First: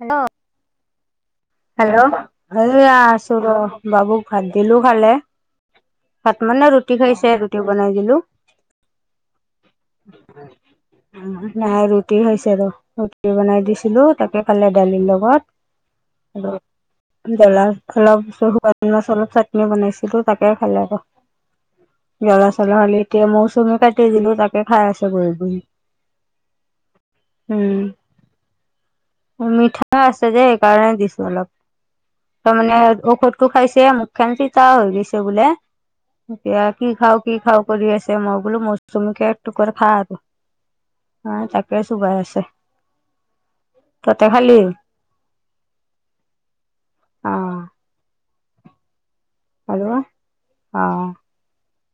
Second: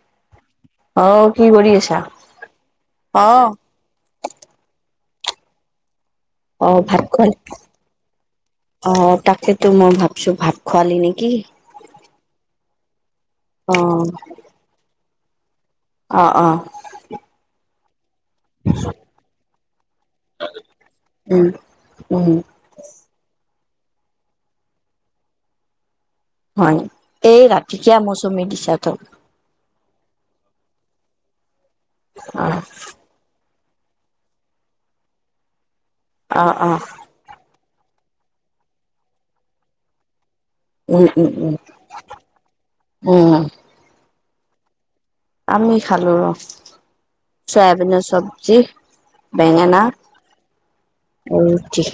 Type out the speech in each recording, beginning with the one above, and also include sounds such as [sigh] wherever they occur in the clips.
Hello, অ কি কৰি আছা? হেল্ল' এয়া আছো অ'। বাবুক ভাত দিলো খালে। ভাত মানে অ', ৰুটি ভাত খোৱালি? খাইছে ৰুটি বনাই দিলো। অ তাকেতো মই ভাবছো ভাত খোৱালি নেকি? নাই ৰুটি খাইছে ৰ ৰুটি বনাই দিছিলো অ', তাকে খালে দালিৰ লগত অ', হেল্লো অ', দালাল অলপ শুকান মাছ ছাট [unintelligible] বনাইছিলো তাকে খালে আক উম, উম, জলা ফলা হলি এতিয়া মৌচুমী কাটি দিলো তাকে খাই আছে বহি বহি হয় এই ৰাতিকিয়া উম মৌচুমী দিছা ত মিঠা আছে যে সেইকাৰণে দিছো অলপ অ', তাৰমানে ঔষধ টো খাইছে মুখখেন চিতা হৈ গৈছে বোলে অ', এতিয়া অ', কি খাও কি খাও কৰি আছে মই বোলো মৌচুমী কে এক টুকুৰ খা আৰু উম, অ উম, উম, তাকে চোবাই আছে উম। ততে খালি আমি খালো ৰ অ', চয়াবিনৰ চব্জি আৰু বেঙেনা অ', ৰুটি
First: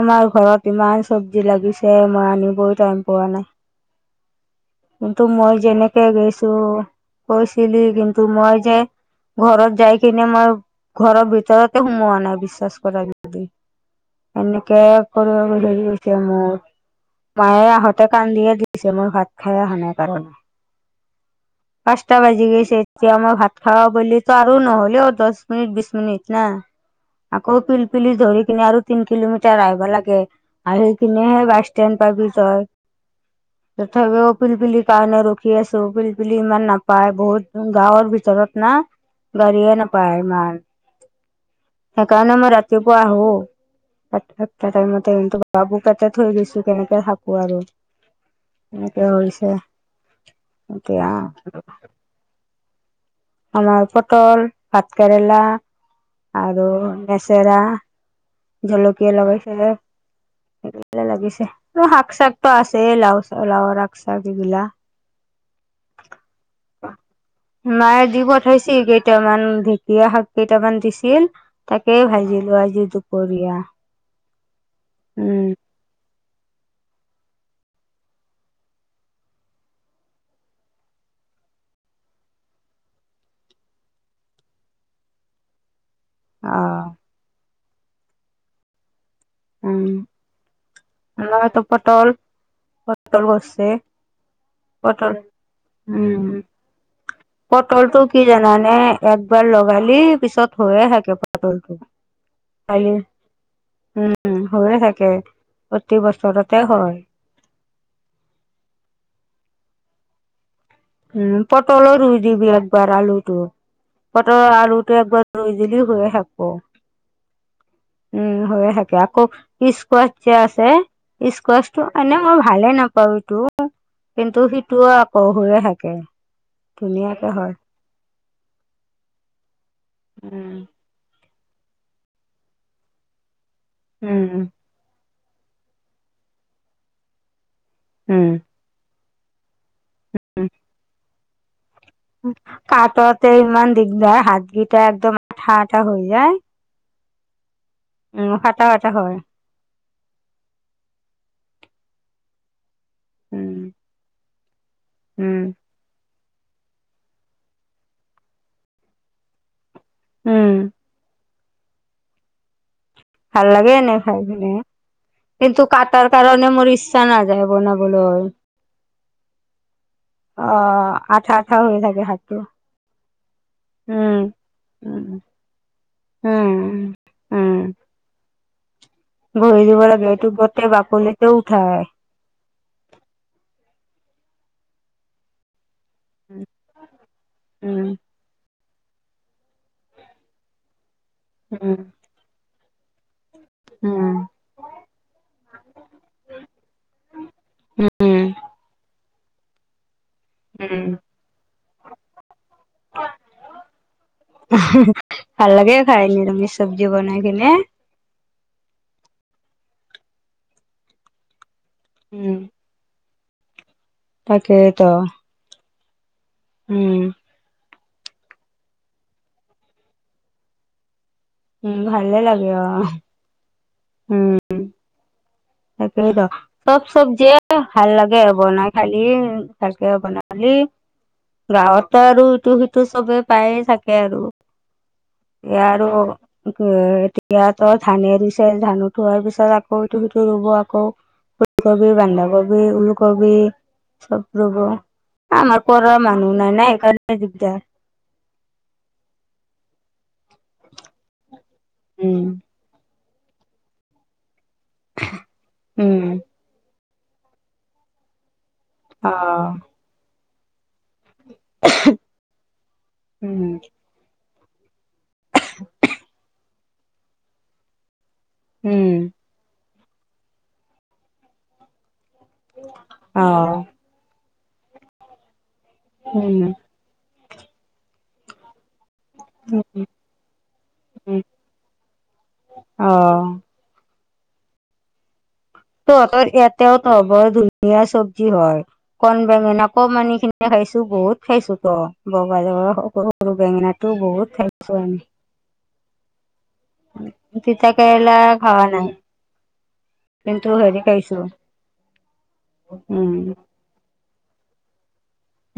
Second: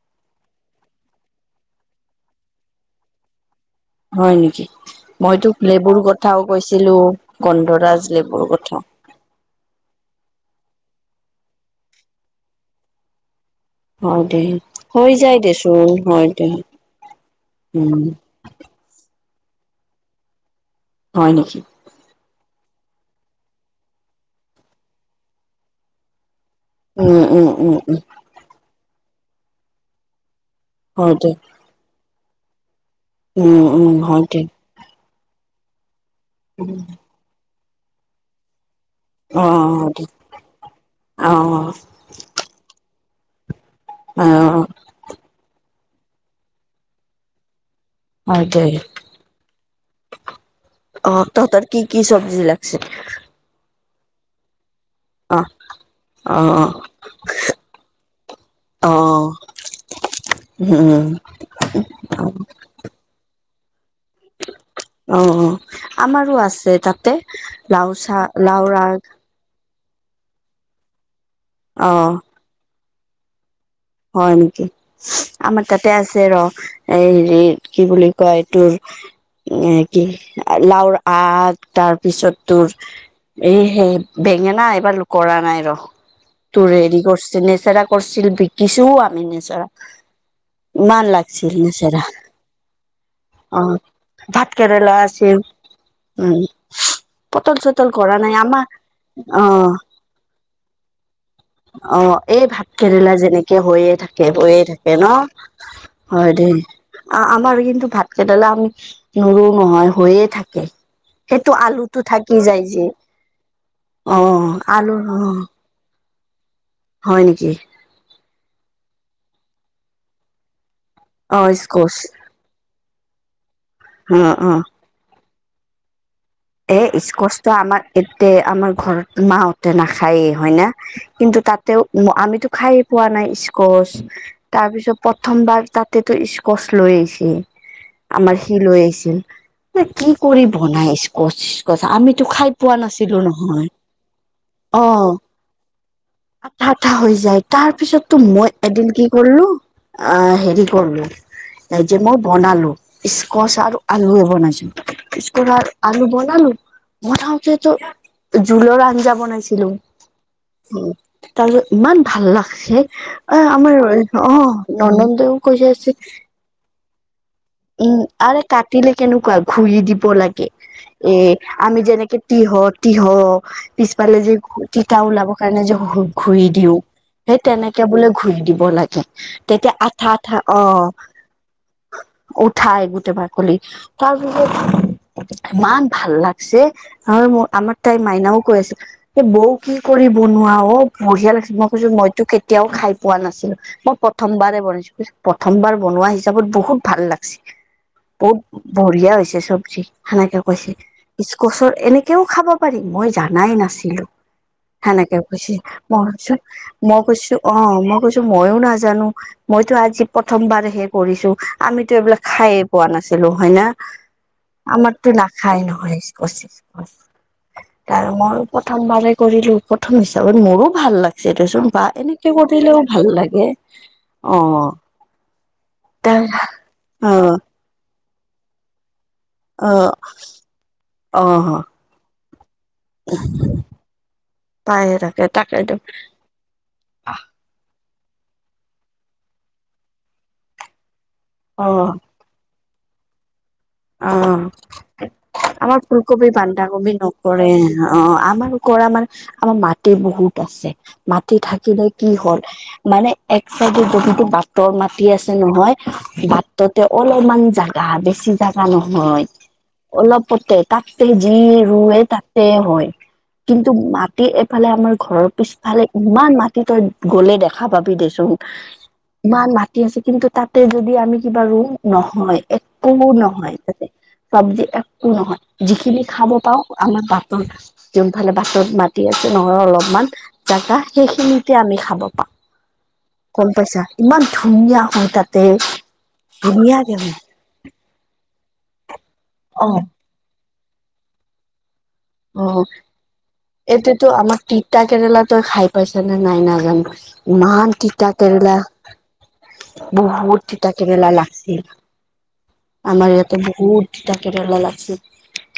আমাৰ ঘৰত ইমান চবজি লাগিছে মই আনিবয় টাইম পোৱা নাই। হয় নেকি কিন্তু মইতো মই লেবুৰ যেনেকে কথাও গৈছো কৈছিলো কৈছিলি গন্ধৰাজ কিন্তু লেবুৰ মই যে কথা ঘৰত যাই কিনে মই ঘৰৰ ভিতৰতে সোমোৱা নাই বিশ্বাস কৰা। হয় দে, এনেকে হৈ যায় কৰব লাগি দেচোন গৈছে হয় দে, মোৰ মায়ে উম, আহঁতে কান্দিয়ে দিছে মোৰ ভাত খাই অহা নাই কাৰণে হয় নকি? পাঁচটা বাজি গৈছে এতিয়া মই ভাত খাব বিৰলিত আৰু নহলে অ দহ মিনিট বিশ মিনিট না উম, উম, আকৌ উম, পিল উম, পিলি ধৰি কিন আৰু তিন কিলোমিটাৰ আহিব লাগে আহি হয় দে। কিনিহে বাছ ষ্টেণ্ড পাবি তই উম উম হয় থগেও দে পিল পিলি পায় না ৰোগ ৰখি আছো পিলপিলি ইমান নাপায় বহুত গাঁৱৰ ভিতৰত না অ গাড়ীয়ে নাপায় ইমান অ সেইকাৰণে মই ৰাতিপুৱা আহো সাত অ সাতটা টাইমতে বাবুক তাতে থৈ গৈছো কেনেকে থাকো আৰু হয় দে এনেকে হৈছে এতিয়া অ তহতৰ কি কি চব্জি জিলা [inaudible] আমাৰ পটল, ভাতকেৰেলা অ অ আৰু নেচেৰা জলকীয়া লগাইছে। উম উম এ শাক চাক তো আছে লাও লাওৰ আগ উম উম আমাৰো আছে তাতে লাও চা লাওৰ আগ। কেমান ঢেঁকীয়া শাক কেইটামান দিছিল অ তাকেই ভাজিলো আজি দুপৰীয়া হয় নেকি? উম আমাৰ- তাতে আছে ৰ এই হেৰি কি বুলি কয় তোৰ এ কি লাওৰ আগ তাৰপিছত তোৰ এই সে বেঙেনা এইবাৰ লুকৰা নাই ৰ অ তোৰ হেৰি কৰিছিল নেচেৰা কৰিছিল বিকিছোও আমি নেচ তেৰা উম। মান লাগছিল আমাৰতো নিচেৰা পটল পটল অ কৰিছে ভাত কেৰেলা পটল আছে উম পটল চটল পটলটো কি কৰা নাই আমাৰ আহ থইয়ে থাকে পটলটো। অ এই ভাত কালি কেৰেলা যেনেকে হৈয়ে থাক- উম কেবয়ে হৈয়ে থাকে ন প্ৰতি হয় দে বছৰতে হয় আমাৰ কিন্তু ভাতকেৰেলা আমি নুৰো নহয় হৈয়ে থাকে। উম সেইটো পটলো আলুটো ৰুই থাকি দিবি যায় যে একবাৰ আলুটো অ পটল আলু আলুটো অ একবাৰ ৰুই যদিও হৈ থাকব। হয় নেকি? উম হৈয়ে থাকে আকৌ কিস কোৱাচ যে আছে্ কিচ অ স্কোৱাচটো স্কচ এনে মই ভালে নাপাও এইটো অ কিন্তু অ সিটোও আকৌ হৈয়ে থাক- কে এ ইচকচটো আমাক এতে আমাৰ ঘৰত মাহতে নাখ- খায়ে হয় উম না কিন্তু তাতেও আমিতো খায়ে পোৱা নাই। কচ উম তাৰপিছত প্ৰথমবাৰ তাতেতো ইস্কচ লৈছে উম আমাৰ সি লৈ আহিছিল কি কৰি বনাই ইছকছ কচ আমি কাটাতে ইমান দিগদাৰ হাত অ গিটা একদম আঠা আঠা হৈ যায়। আঠা আঠা হৈ যায় তাৰ পিছততো উম মই ফাটা এদিন ফাটা কি হয় কৰিলো আ হেৰি কৰলো যে মই বনালো স্কচ উম আৰু আলুও বনাইছো। উম স্কুঢাল বনালো বনাওতেতো জোলৰ আঞ্জা বনাইছিলো। উম অ তাৰপাছত ইমান ভাল লাগছে অ ভাল লাগে আমাৰ এনে খাই অ কিনে ননন দেও কৈ কিন্তু [unintelligible] আছে কাটাৰ কাৰণে মোৰ ইচ্ছা নাযায় উম বনাবলৈ আৰে কাটিলে কেনেকুৱা ঘূৰি দিব লাগে অ আঠা আঠা হৈ আমি থাকে যেনেকে হাতটো তিহ তিহ উম পিছফালে যে তিতা উম ওলাব- কাৰণে যে ঘূৰি উম দিও সেই উম তেনেকে বোলে ঘূৰি দিব লাগে। বহি তেতিয়া দিব লাগে আঠা এইটো আঠা অ গোটেই বাকলিটো উঠাই। উঠাই গোটেই পাকলি তাৰপিছত ইমান ভাল লাগছে। আৰু মোৰ আমাৰ উম, তাই মাইনাও কৈ আছিল এ বৌ কি কৰি বনোৱা অওব বঢ়িয়া লাগিছে মই উম, কৈছো মইতো কেতিয়াও খাই পোৱা নাছিলো মই উম, প্ৰথমবাৰে বনাইছো প্ৰথমবাৰ বনোৱা হিচাপত বহুত ভাল লাগছি। উম, বহুত বঢ়িয়া হৈছে চবজি সনেকে কৈছে উম। ইচকচৰ এনেকেও খাব পাৰি মই জানাই নাছিলো। সেনেকে কৈছ ভাল লাগে খাই মই ভাবিছোঁ নিৰামিষ চব্জি মই বনাই কৰিছো কিনে। অ মই কৈছ- মইও নাজানো মইতো আজি প্ৰথমবাৰহে কৰিছো আমিতো এইবিলাক উম, খাই পোৱা নাছিলো হয় না। তাকেইতো আমাৰতো নাখাই নহয় ইস্কচ উম, চিস্কছ তাৰ মৰ প্ৰথম বাৰে কৰিলো প্ৰথম হিচাপত মৰো ভাল লাগ- চেটে চোন উম, বা ভালে এনেকে লাগে কৰিলেও অ', ভাল লাগে অ তাকেই তাই ত সব অ চবজিয়েই ভাল লাগে বনাই খালি এ অ ভালকে বনালি অ গাওঁতে আৰু ইটো-সিট টো চবে পায়ে থাকে আৰু তাই তাকে এ তাকেতো আৰু উ উ এ এ এতিয়াতো ধানে দিছে ধান উঠোৱাৰ পিছত আকৌ এইটো-সিটো। ৰু ৰুব আকৌ অ ফুলকবি, বন্ধাকবি, ওলকবি। অ চব ৰুব আমাৰ পাৰ মানুহ নাই নাই সেইকাৰণে দিগদাৰ। হে অ অ অ আমাৰ কৰা মানে ইস্ আমাৰ মাটি বহুত আছে মাটি থাকিলে কি উম হ'ল এ এ আমানে এক চাইডে যদি তোৰ বাটৰ মাটি আছে নহয় উম বাটত। তেওঁৰ অলপমান জাগা বেছি জাগা অ নহয় অলপতে ততে যি ৰুৱে ততে হয় উম কিন্তু মাত এইফালে আমাৰ ঘৰৰ পিছফালে ইমান মাটি তই গলে দেখা পাবি দেছোন। উম উ উ উ। ইমান মাতি আছে কিন্তু তাতে যদি আমি কিবা ৰু নহয় একো ন অ তাতে চব্জি একো নহয় যিখিনি খাব উম পাওঁ আমাৰ বাটত যোনফালে বাটত মাত দি আছে নহয় অলপমান জাগা উম সেইখিনিতে আমি খাব পাওঁ অ গম পাইছা ইমান ধুনীয়া হয় তাত তহঁতৰ ইয়াতেওতো হ'ব ধন ধুনিয়া চব্জি হয় কন অ বেঙেনা কম আনি কিনে খাইছো বহুত খাইছো ত। অ অ অ এইটোতো বহুত আমাক খাইছো তিতা আমি কেৰেলা তই খাই পাইছ নে নাই নাজানো? ইমান তিতা কেৰেলা বহুত কিন্তু তিতা হেৰি কেৰেলা খাইছো লাগছিল আমাৰ উম ইয়াতে বহুত তিতা কেৰেলা লাগছে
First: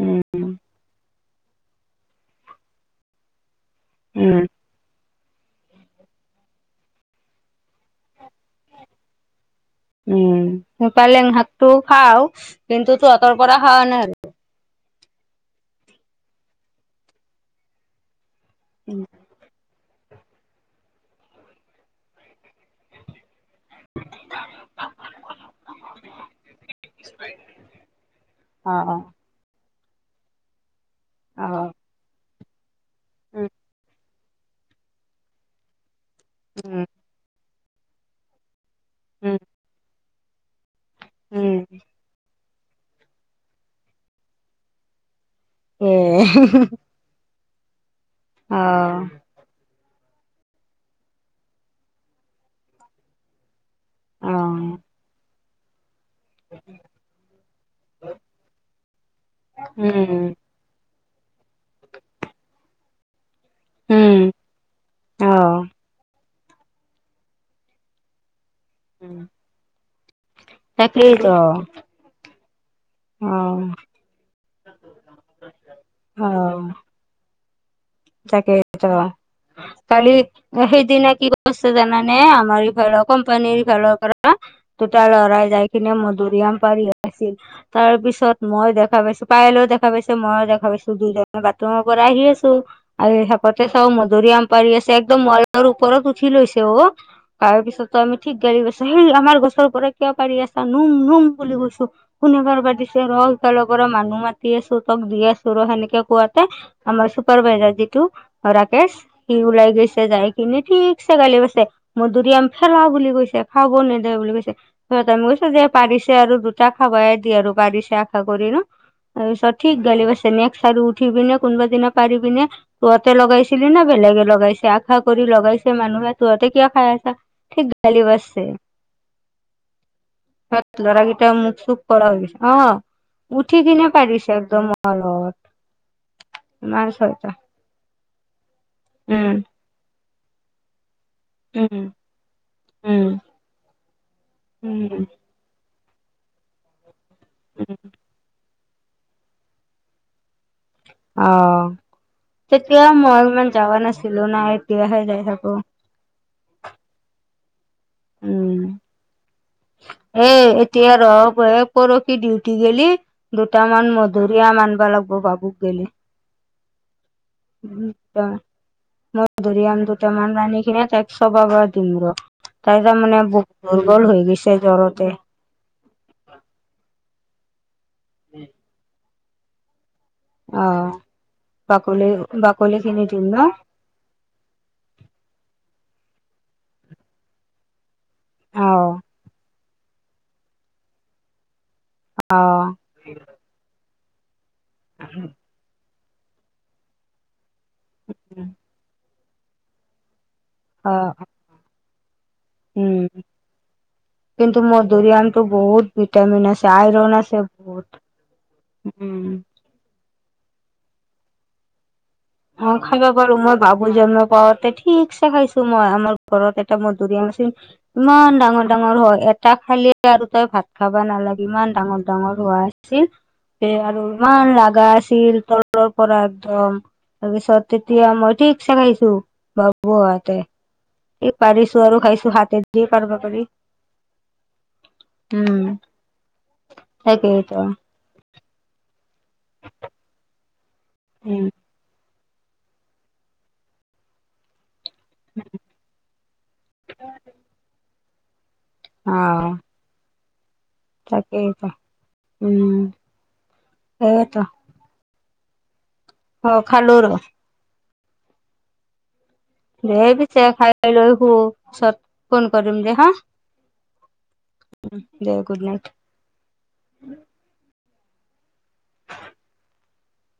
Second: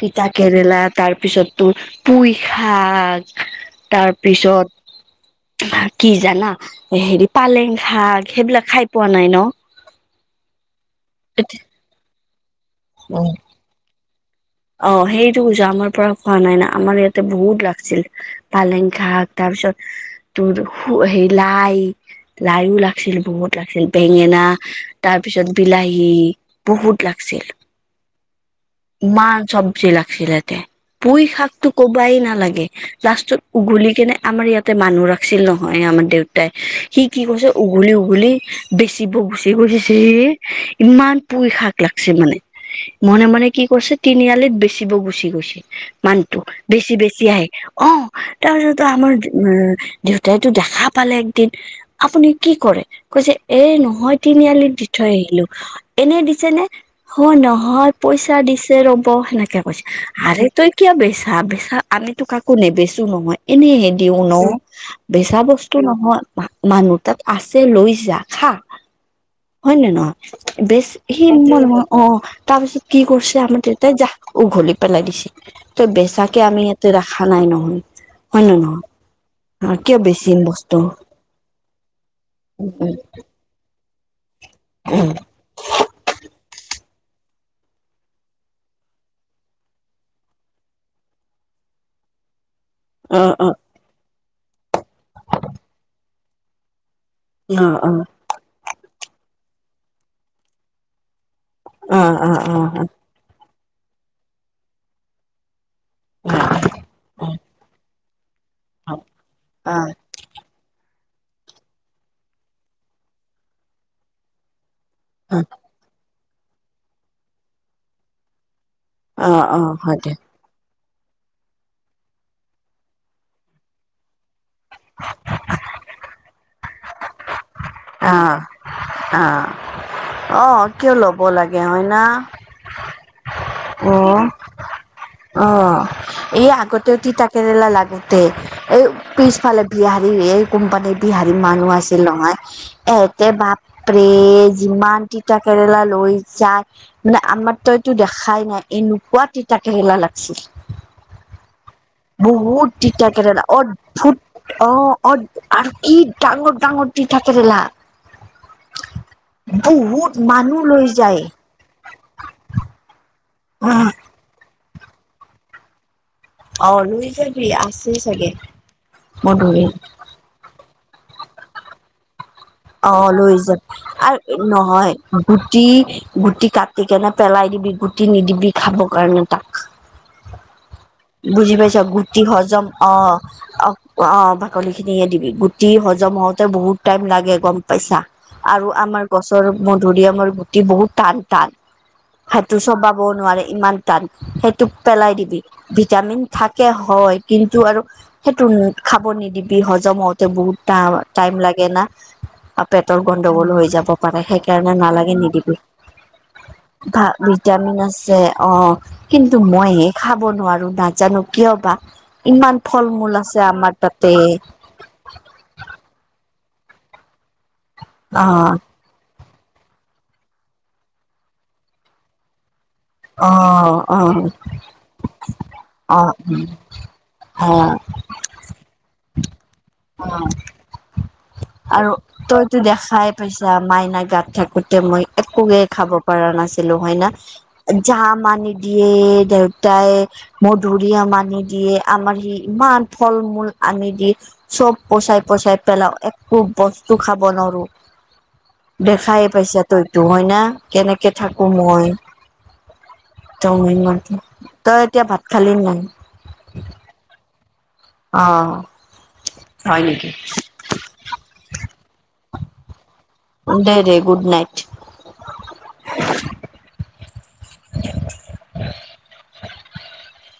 উম কেৰেলা তাত তাৰপিছত তোৰ পুই শাক উম তাৰপিছত তহঁত কি জানা হেৰি পালেং শাক সেইবিলাক খাই পোৱা নাই ন। উম উ উ উ, উম পালেং শাকটো খাও ইস্ কিন্তু তহঁতৰ পৰা খাৱা নাই আৰু অ সেইটো কৈছা আমাৰ পৰা খোৱা নাই না আমাৰ ইয়াতে বহুত লাগছিল পালেং শাক তাৰপিছত উ উ উ তোৰ হো সেই লাই লাইও লাগছিল বহুত লাগছিল বেঙেনা ইহ্ তাৰপিছত বিলাহী বহুত লাগছিল। অ অ ইমান চব্জি লাগিছিলেতে পুই অ শাকতো কবাই নালাগে ইহ্ লাষ্টত উম উঘলি কেনে আমাৰ ইয়াতে মানুহ ৰাখছিল নহয় আমাৰ দেউতাই উম ইহ্ সি কি কৈছে উঘলি উঘলি ই বেচিব উম গুচি গৈছে হে ইহ্ ইমান পুই উম শাক লাগছে মানে মনে মনে কি কৰিছে তিনিআলিত বেচিব গুচি গৈছে এ মানুহটো বেছি বেছি আহে অ উহ অ তাৰপিছততো আমাৰ উ উ উ ইহ দেউতাইতো দেখা পালে একদিন ই ই ইহ আপুনি কি কৰে? কৈছে এ নহয় অ তিনিআলিত দি থৈ আহিলো অ অ এনেই দিছে নে হয় নহয় পইচা দিছে ৰ'ব সেনেকে কৈছে উম আৰে তই কিয় বেচা-বেচা আমিতো কাকো নেবেচো নহয়। এনেহে দিও উম ন ই ই হা অ বেচা বস্তু নহয়। মা মানুহৰ তাত আছে লৈ যা খা। হয় নে নহয় বেচ সি তাকেইতো ম হয় অ অ তাৰপিছত কি অ কৰছে আমাৰ তয় তাই জা উঘলি পেলাই দিছে তই বেচাকে আমি ইয়াতে ৰাখা নাই নহয়। হয় নে তাকেই নহয়? তো হা অ কিয় কালি বেচিম বস্তু? সেইদিনা কি কৰছে জানানে আমাৰ এইফালৰ কোম্পানিৰ ফালৰ পৰা অঁ, দুটা লৰাই যাই কিনে মধুৰি আম পাৰি আাছিল। তাৰ পিছত মই দেখা পাইছো পায়েলেও দেখা পাইছে মইয়ো দেখা পাইছো দুইজনে বাথৰুমৰ পৰা আহি আছো। আৰু অ অ হেপাতে চাও মধুৰি আম পাৰি আছে একদম ৱালৰ ওপৰত উঠি লৈছে অ। অ অ অ তাৰপিছতো আমি ঠিক গালি পাৰছো সেই আমাৰ গছৰ পৰা কিয়া পাৰি আছা নম নম বুলি কৈছো। তোক অ অ কোনেবাৰ পা দিছে ৰ সিফালৰ পৰা মানুহ মাতি আছো তক দি আছো ৰ সেনেকে কে অ কোৱাতে আমাৰ চুপাৰভাইজাৰ যিটো ৰাকেশ সি ওলাই অ গৈছে যায় এনে ঠিকছে গালি পছে মধুৰি আম ফেৰা বুলি কৈছে খাব নেদে বুলি কৈছে স তাই মই কৈছো যে পাৰিছে আৰু দুটা খাবাইয়ে দি আৰু পাৰিছে আশা কৰি ন। অ তাৰপিছত অ ঠিক হয় গালি দে। পাৰছে নেক্সট আৰু উঠিব নে কোনোবা দিনা পাৰিবি নে। তহঁতে লগাইছিলি না বেলেগে লগাইছে আশা কৰি লগাইছে মানুহে তহঁতে কিয় খাই আছা। ঠিক গালি অ পাৰছে অ অ তাত কিয় ল'ব ল'ৰাকেইটা মুখ লাগে চুখ হয় না? কৰা হৈ হৈছে। অ উঠি কিনে অ পাৰিছে একদম মলত অ এই ইমান আগতেও তিতা ছয়টা কেৰেলা লাগে তে এই উম পিছফালে বিহাৰী এই কোম্পানী, বিহাৰী মানুহ উম আছে নহয় উম এহতে বাপৰে যিমান উম তি, তিতা কেৰেলা লৈ যাই মানে আমাৰ উম তই এইটো দেখাই নাই এনেকোৱা তিতা কেৰেলা লাগে। অ [unintelligible] বহুত তেতিয়া তিতা মই কেৰেলা ইমান যাৱা নাছিলো না অদ্ভূত অ এতিয়াহে যাই অদ থাকো আৰু কি ডাঙৰ ডাঙৰ তিতাকেৰেলা উম এ মানুহ লৈ এতিয়া যায় ৰব এ পৰসি ডিউটি গেলি দুটামান মধুৰিআম আনিবা লাগিব বাবুক গেলি অ লৈ যাবি আছে চাগে মধুৰি কেইটামান আনি কিনিয়ে তাইক চবাব দিম ৰ তাই অ তাৰমানে লৈ বহুত যাম দুৰ্বল হৈ আৰু গৈছে। নহয় জ্বৰতে গুটি গুটি কাটি কেনে পেলাই দিবি গুটি নিদিবি খাবৰ কাৰণে তাক। অ বুজি পাইছা বাকলি গুটি হজম বাকলি অ খিনি দিম ন অ অ বাকলি খিনি দিবি গুটি হজম হওঁতে বহুত টাইম লাগে গম পাইছা আৰু অ আমাৰ গছৰ মধুৰিআমৰ গুটি বহুত টান টান অ সেইটো চবাব ব নোৱাৰে ইমান টান, সেইটো পেলাই দিবি ভিটামিন থাকে হয় কিন্তু আৰু সেইটো খাব নিদিবি হজম হওতে বহুত টা অ টাইম লাগে না আৰু উম পেটৰ গণ্ডগোল হৈ যাব পাৰে কিন্তু সেইকাৰণে নালাগে মধুৰিআমটো নিদিবি বহুত ভিটামিন আছে ভা আইৰন আছে ভিটামিন বহুত আছে অ উম কিন্তু মই এ ব নোৱাৰো নাজানো কিয় বা ইমান অ ফল মূল আছে আমাৰ তাতে ঠিকচে খাইছো মই আমাৰ ঘৰত এটা মধুৰি আম আছে অ ইমান ডাঙৰ ডাঙৰ মোৰ হয় এটা খালি আৰু তই ভাত খাবা নালাগে ইমান ডাঙৰ ডাঙৰ হোৱা আছিল অ এ অ আৰু ইমান লাগা আছিল তলৰ অ পৰা একদম অ তাৰপিছত তেতিয়া মই ঠিকছে খাইছো বাবু হাতে কি পাৰিছো আৰু খাই তইতো দেখাই পাইছা মাইনা গাত থাকোতে মই একোকে খাব পৰা নাছিলো হয় ন সেইটো আও জাম আনি দিয়ে দেউতাই মধুৰিআম আনি উম দিয়ে আমাৰ সি ইমান ফল মূল আনি দি চব পচাই পচাই পেলাও একো বস্তু খাব নোৱাৰো অ দেখাই পাইছা তইটো হয় না কেনেকে থাকো তাকেইতো মই উম একদম ইমান সেইয়েতো তই এতিয়া ভাত খালি নাই অ খালো ৰ অ হয় দে নেকি পিছে খাই লৈ হু পাছত ফোন কৰিম দে হা দে দে গুড নাইট ওম দে গুড নাইট [unintelligible]